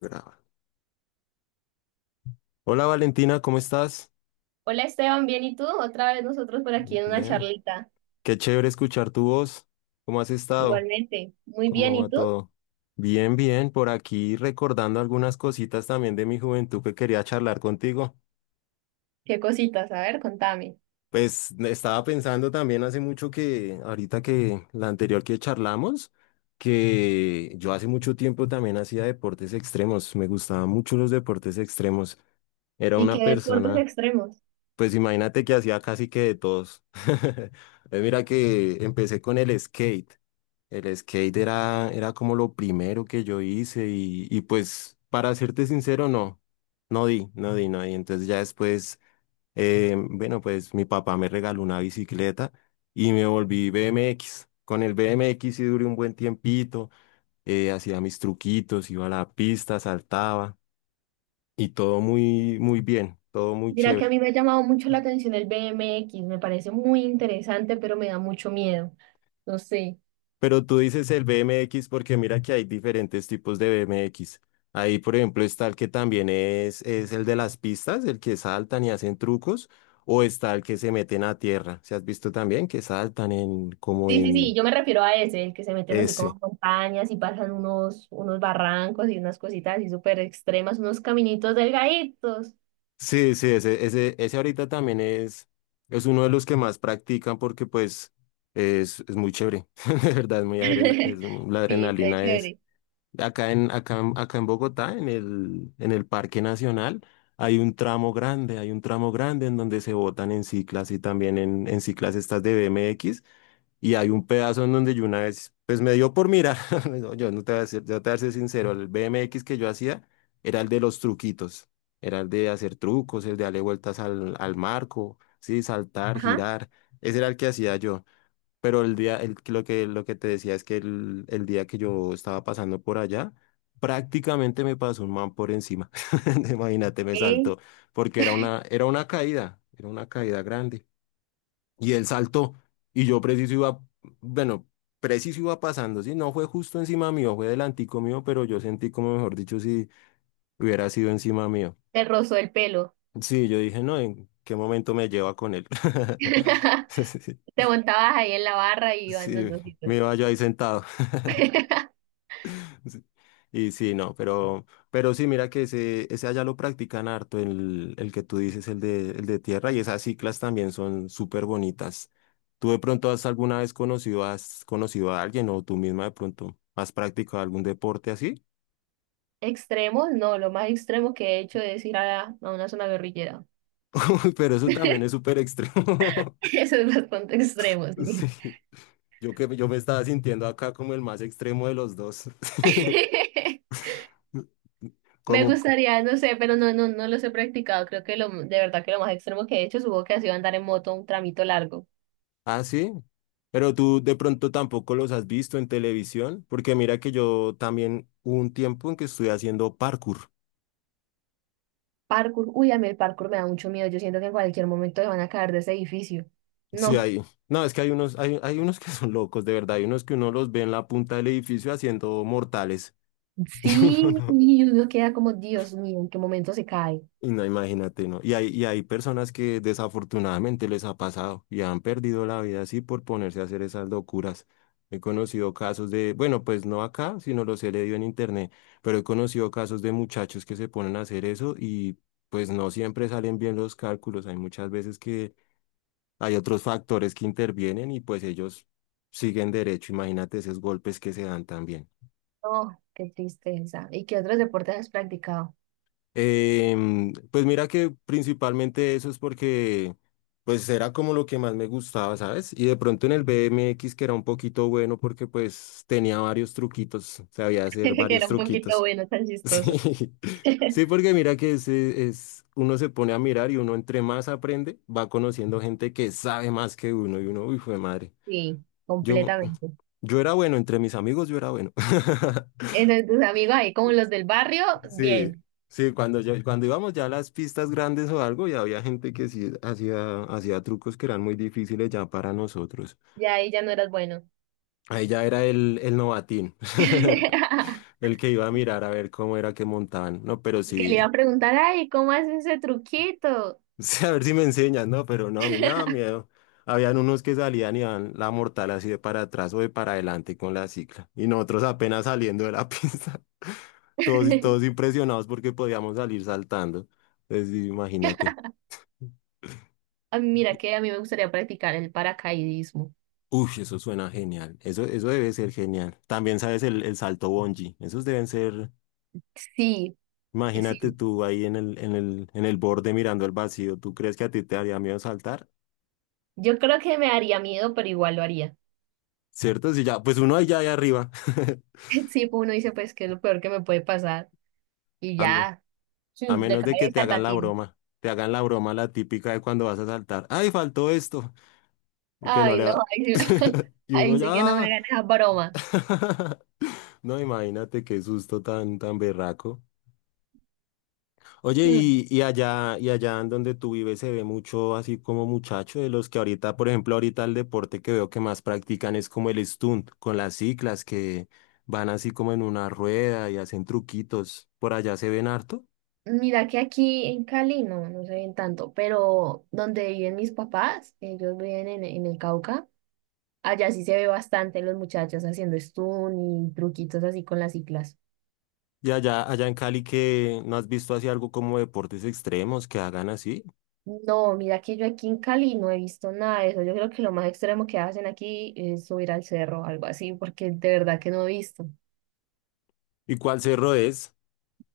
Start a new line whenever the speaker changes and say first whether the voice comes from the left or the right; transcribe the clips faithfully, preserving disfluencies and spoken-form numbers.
left: Graba. Hola Valentina, ¿cómo estás?
right: Hola Esteban, ¿bien y tú? Otra vez nosotros por aquí
left: Muy
right: en una
left: Bien,
right: charlita.
left: qué chévere escuchar tu voz. ¿Cómo has estado?
right: Igualmente, muy bien,
left: ¿Cómo
right: ¿y
left: va
right: tú?
left: todo? Bien, bien, por aquí recordando algunas cositas también de mi juventud que quería charlar contigo.
right: ¿Qué cositas? A ver, contame.
left: Pues estaba pensando también hace mucho que, ahorita que la anterior que charlamos, que yo hace mucho tiempo también hacía deportes extremos, me gustaban mucho los deportes extremos. Era
right: ¿Y
left: una
right: qué deportes
left: persona...
right: extremos?
left: Pues imagínate que hacía casi que de todos. Eh, Mira que empecé con el skate. El skate era, era como lo primero que yo hice y, y pues para serte sincero, no, no di, no di, no di. Entonces ya después, eh, bueno, pues mi papá me regaló una bicicleta y me volví B M X. Con el B M X sí duré un buen tiempito, eh, hacía mis truquitos, iba a la pista, saltaba y todo muy, muy bien, todo muy
right: Mira que a
left: chévere.
right: mí me ha llamado mucho la atención el B M X, me parece muy interesante, pero me da mucho miedo. No sé.
left: Pero tú dices el B M X porque mira que hay diferentes tipos de B M X. Ahí, por ejemplo, está el que también es, es el de las pistas, el que saltan y hacen trucos, o está el que se meten a tierra. ¿Se has visto también que saltan en como
right: Sí, sí, sí,
left: en
right: yo me refiero a ese, el que se meten así como
left: ese?
right: en montañas y pasan unos, unos barrancos y unas cositas así súper extremas, unos caminitos delgaditos.
left: Sí, sí, ese, ese, ese ahorita también es, es uno de los que más practican porque pues es, es muy chévere. De verdad, es muy adrena, es, la
right: Sí, está
left: adrenalina.
right: chévere.
left: Acá en, acá, en- acá en Bogotá, en el, en el Parque Nacional, hay un tramo grande, hay un tramo grande en donde se botan en ciclas y también en, en ciclas estas de B M X. Y hay un pedazo en donde yo una vez, pues me dio por mirar, no, yo no te voy a ser, yo te voy a ser sincero, el B M X que yo hacía era el de los truquitos, era el de hacer trucos, el de darle vueltas al, al marco, sí, saltar,
right: Ajá.
left: girar, ese era el que hacía yo. Pero el día, el- lo que, lo que te decía es que el, el día que yo estaba pasando por allá, prácticamente me pasó un man por encima. Imagínate, me
right: Eh,
left: saltó, porque era una, era una caída, era una caída grande. Y él saltó, y yo preciso iba, bueno, preciso iba pasando, sí, no fue justo encima mío, fue delantico mío, pero yo sentí como, mejor dicho, si hubiera sido encima mío.
right: Te rozó el pelo.
left: Sí, yo dije, no, ¿en qué momento me lleva con él? Sí,
right: Te montabas ahí en la barra y iban los
left: sí, me
right: dositos.
left: iba yo ahí sentado. Sí. Y sí, no, pero, pero sí, mira que ese, ese allá lo practican harto, el, el que tú dices, el de, el de tierra, y esas ciclas también son súper bonitas. ¿Tú de pronto has alguna vez conocido, has conocido a alguien o tú misma de pronto has practicado algún deporte así?
right: Extremos, no, lo más extremo que he hecho es ir a, a una zona guerrillera.
left: Pero eso también es súper extremo.
right: Eso es bastante extremo, sí.
left: Sí, yo que yo me estaba sintiendo acá como el más extremo de los dos.
right: Me
left: Como,
right: gustaría, no sé, pero no, no, no los he practicado. Creo que lo, de verdad que lo más extremo que he hecho, supongo que ha sido andar en moto un tramito largo.
left: ah, sí. Pero tú de pronto tampoco los has visto en televisión, porque mira que yo también hubo un tiempo en que estuve haciendo parkour.
right: Parkour, uy, a mí el parkour me da mucho miedo. Yo siento que en cualquier momento me van a caer de ese edificio.
left: Sí,
right: No,
left: hay. No, es que hay unos, hay, hay unos que son locos, de verdad. Hay unos que uno los ve en la punta del edificio haciendo mortales. Y uno
right: sí,
left: no.
right: y uno queda como, Dios mío, ¿en qué momento se cae?
left: Y no, imagínate, ¿no? Y hay, y hay personas que desafortunadamente les ha pasado y han perdido la vida así por ponerse a hacer esas locuras. He conocido casos de, bueno, pues no acá, sino los he leído en internet, pero he conocido casos de muchachos que se ponen a hacer eso y pues no siempre salen bien los cálculos. Hay muchas veces que hay otros factores que intervienen y pues ellos siguen derecho. Imagínate esos golpes que se dan también.
right: Oh, qué tristeza. ¿Y qué otros deportes has practicado?
left: Em, pues mira que principalmente eso es porque pues era como lo que más me gustaba, ¿sabes? Y de pronto en el B M X que era un poquito bueno porque pues tenía varios truquitos, sabía hacer
right: Que
left: varios
right: era un poquito
left: truquitos.
right: bueno, tan chistoso.
left: Sí, sí, porque mira que es, es, uno se pone a mirar y uno entre más aprende va conociendo gente que sabe más que uno y uno, uy, fue madre.
right: Sí,
left: Yo,
right: completamente.
left: yo era bueno, entre mis amigos yo era bueno.
right: Entonces tus amigos ahí, como los del barrio,
left: Sí,
right: bien,
left: sí, cuando ya, cuando íbamos ya a las pistas grandes o algo, ya había gente que sí hacía, hacía trucos que eran muy difíciles ya para nosotros.
right: ya ahí ya no eras bueno.
left: Ahí ya era el, el novatín, el, el que iba a mirar a ver cómo era que montaban. No, pero
right: Que le iba
left: sí,
right: a preguntar, ay, ¿cómo haces ese truquito?
left: sí, a ver si me enseñan, no, pero no, a mí me daba miedo. Habían unos que salían y iban la mortal así de para atrás o de para adelante con la cicla. Y nosotros apenas saliendo de la pista, todos, todos impresionados porque podíamos salir saltando. Entonces, sí, imagínate.
right: A mí, mira que a mí me gustaría practicar el paracaidismo.
left: Uy, eso suena genial. Eso, eso debe ser genial. También sabes el, el salto bungee. Esos deben ser,
right: Sí,
left: imagínate
right: sí.
left: tú ahí en el, en el, en el borde mirando al vacío. ¿Tú crees que a ti te haría miedo saltar?
right: Yo creo que me daría miedo, pero igual lo haría.
left: ¿Cierto? Si ya, pues uno ahí ya ahí arriba.
right: Sí, pues uno dice, pues, ¿que es lo peor que me puede pasar? Y
left: A, me-
right: ya,
left: a
right: chum, de
left: menos de que te
right: cabeza al
left: hagan la
right: vacío.
left: broma. Te hagan la broma la típica de cuando vas a saltar. ¡Ay, faltó esto! Y que no
right: Ay,
left: le
right: no,
left: va-
right: ahí, sí,
left: Y uno
right: ahí sí que no me
left: ya.
right: ganes a bromas.
left: No, imagínate qué susto tan, tan berraco. Oye,
right: Mm,
left: y, y allá, y allá en donde tú vives se ve mucho así como muchacho de los que ahorita, por ejemplo, ahorita el deporte que veo que más practican es como el stunt, con las ciclas que van así como en una rueda y hacen truquitos. Por allá se ven harto.
right: mira que aquí en Cali no, no se ven tanto, pero donde viven mis papás, ellos viven en, en el Cauca, allá sí se ve bastante los muchachos haciendo stun y truquitos así con las ciclas.
left: Y allá, allá en Cali que no has visto así algo como deportes extremos que hagan así.
right: No, mira que yo aquí en Cali no he visto nada de eso. Yo creo que lo más extremo que hacen aquí es subir al cerro, algo así, porque de verdad que no he visto.
left: ¿Y cuál cerro es?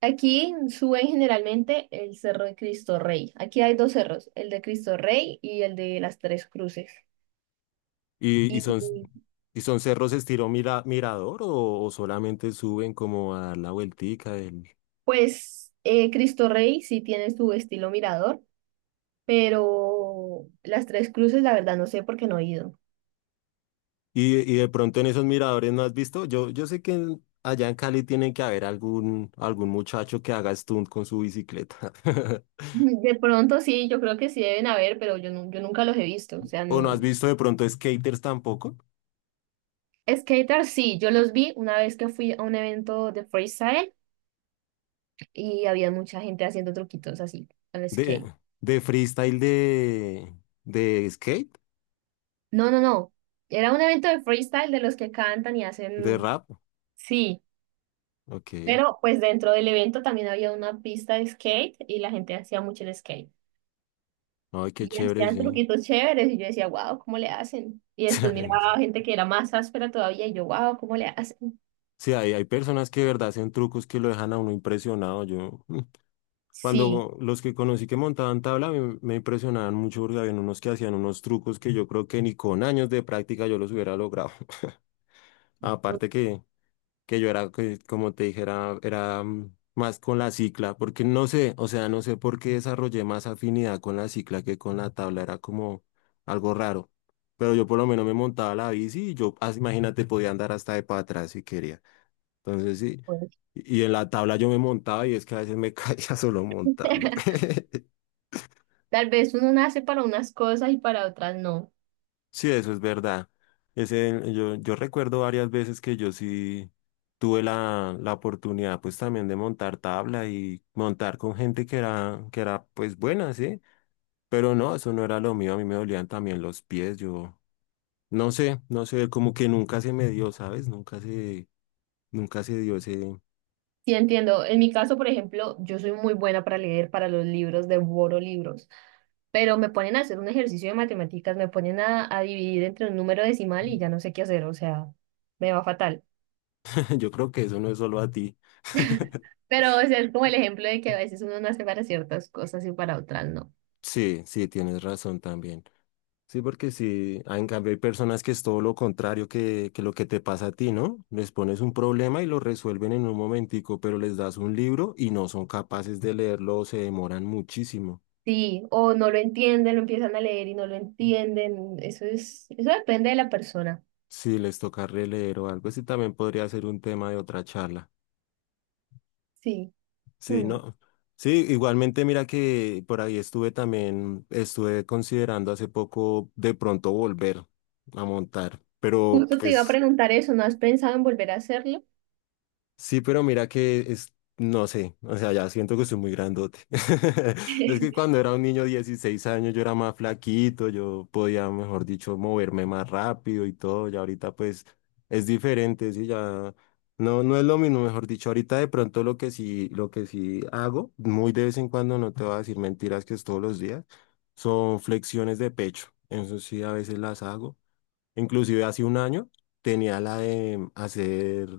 right: Aquí suben generalmente el Cerro de Cristo Rey. Aquí hay dos cerros, el de Cristo Rey y el de las Tres Cruces.
left: ¿Y, y
right: Y
left: son, y son cerros estilo mira, mirador o, o solamente suben como a dar la vueltica?
right: pues eh, Cristo Rey sí tiene su estilo mirador, pero las Tres Cruces la verdad no sé por qué no he ido.
left: Y, y de pronto en esos miradores no has visto, yo, yo sé que en- allá en Cali tiene que haber algún, algún muchacho que haga stunt con su bicicleta.
right: De pronto sí, yo creo que sí deben haber, pero yo, nu- yo nunca los he visto. O sea,
left: ¿O no has
right: no.
left: visto de pronto skaters tampoco?
right: Skater sí, yo los vi una vez que fui a un evento de freestyle y había mucha gente haciendo truquitos así al
left: De,
right: skate.
left: de freestyle de, de skate,
right: No, no, no. Era un evento de freestyle de los que cantan y
left: de
right: hacen,
left: rap.
right: sí,
left: Ok.
right: pero pues dentro del evento también había una pista de skate y la gente hacía mucho el skate.
left: Ay, qué
right: Y
left: chévere,
right: hacían
left: sí.
right: truquitos chéveres y yo decía, wow, ¿cómo le hacen? Y después miraba gente que era más áspera todavía y yo, wow, ¿cómo le hacen?
left: Sí, hay, hay personas que de verdad hacen trucos que lo dejan a uno impresionado. Yo.
right: Sí,
left: Cuando los que conocí que montaban tabla me, me impresionaban mucho porque habían unos que hacían unos trucos que yo creo que ni con años de práctica yo los hubiera logrado. Aparte que, que yo era, que, como te dijera, era mm, más con la cicla, porque no sé, o sea, no sé por qué desarrollé más afinidad con la cicla que con la tabla, era como algo raro. Pero yo por lo menos me montaba la bici y yo, ah, imagínate, podía andar hasta de para atrás si quería. Entonces sí,
right: pues,
left: y y en la tabla yo me montaba y es que a veces me caía solo montando.
right: tal vez uno nace para unas cosas y para otras no.
left: Sí, eso es verdad. Ese, yo, yo recuerdo varias veces que yo sí tuve la, la oportunidad pues también de montar tabla y montar con gente que era, que era pues buena, ¿sí? Pero no, eso no era lo mío, a mí me dolían también los pies, yo no sé, no sé, como que nunca se me dio, ¿sabes? Nunca se, nunca se dio ese,
right: Sí, entiendo. En mi caso, por ejemplo, yo soy muy buena para leer, para los libros, devoro libros, pero me ponen a hacer un ejercicio de matemáticas, me ponen a, a dividir entre un número decimal y ya no sé qué hacer, o sea, me va fatal.
left: yo creo que eso no es solo a ti.
right: Pero o sea, es como el ejemplo de que a veces uno nace para ciertas cosas y para otras no.
left: Sí, sí, tienes razón también. Sí, porque sí, ah, en cambio hay personas que es todo lo contrario que, que lo que te pasa a ti, ¿no? Les pones un problema y lo resuelven en un momentico, pero les das un libro y no son capaces de leerlo o se demoran muchísimo.
right: Sí, o no lo entienden, lo empiezan a leer y no lo entienden. Eso es, eso depende de la persona.
left: Sí, les toca releer o algo sí también podría ser un tema de otra charla.
right: Sí.
left: Sí,
right: Hmm.
left: ¿no? Sí, igualmente mira que por ahí estuve también, estuve considerando hace poco de pronto volver a montar, pero
right: Justo te iba a
left: pues...
right: preguntar eso, ¿no has pensado en volver a hacerlo?
left: Sí, pero mira que es, no sé, o sea, ya siento que soy muy grandote. Es que cuando era un niño de dieciséis años yo era más flaquito, yo podía, mejor dicho, moverme más rápido y todo, y ahorita pues es diferente, sí, ya no, no es lo mismo, mejor dicho, ahorita de pronto lo que sí, lo que sí hago, muy de vez en cuando, no te voy a decir mentiras que es todos los días, son flexiones de pecho, eso sí a veces las hago. Inclusive hace un año tenía la de hacer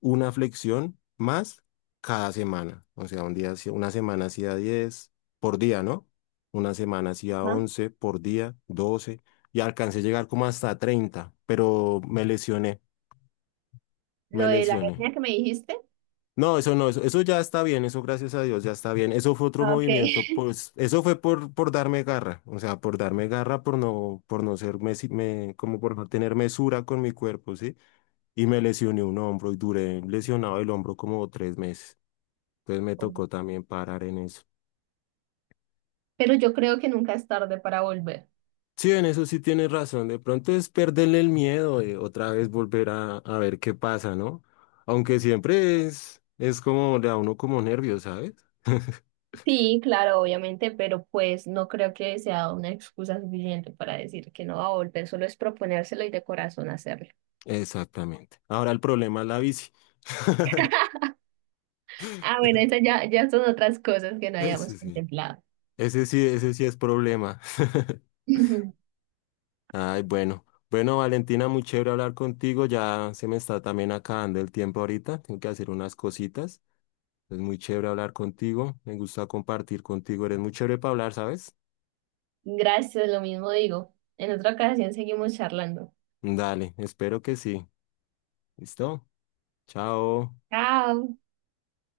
left: una flexión más cada semana. O sea, un día, hacía- una semana hacía diez por día, ¿no? Una semana hacía
right: Ajá.
left: once por día, doce y alcancé a llegar como hasta treinta, pero me lesioné,
right: Lo
left: me
right: de la
left: lesioné.
right: etnia que me dijiste.
left: No, eso no, eso, eso ya está bien, eso gracias a Dios ya está bien. Eso fue otro
right: Ah, ok.
left: movimiento, pues eso fue por, por darme garra, o sea, por darme garra, por no, por no ser, mesi- me, como por no tener mesura con mi cuerpo, ¿sí? Y me lesioné un hombro y duré lesionado el hombro como tres meses. Entonces me tocó también parar en eso.
right: Pero yo creo que nunca es tarde para volver.
left: Sí, en eso sí tienes razón. De pronto es perderle el miedo, eh, otra vez volver a, a ver qué pasa, ¿no? Aunque siempre es, es como, le da a uno como nervios, ¿sabes?
right: Sí, claro, obviamente, pero pues no creo que sea una excusa suficiente para decir que no va a volver, solo es proponérselo y de corazón hacerlo.
left: Exactamente. Ahora el problema es la bici.
right: Ah, bueno, esas ya, ya son otras cosas que no habíamos
left: Ese sí,
right: contemplado.
left: ese sí, ese sí es problema. Ay, bueno. Bueno, Valentina, muy chévere hablar contigo. Ya se me está también acabando el tiempo ahorita. Tengo que hacer unas cositas. Es muy chévere hablar contigo. Me gusta compartir contigo. Eres muy chévere para hablar, ¿sabes?
right: Gracias, lo mismo digo. En otra ocasión seguimos charlando.
left: Dale, espero que sí. ¿Listo? Chao.
right: Chao.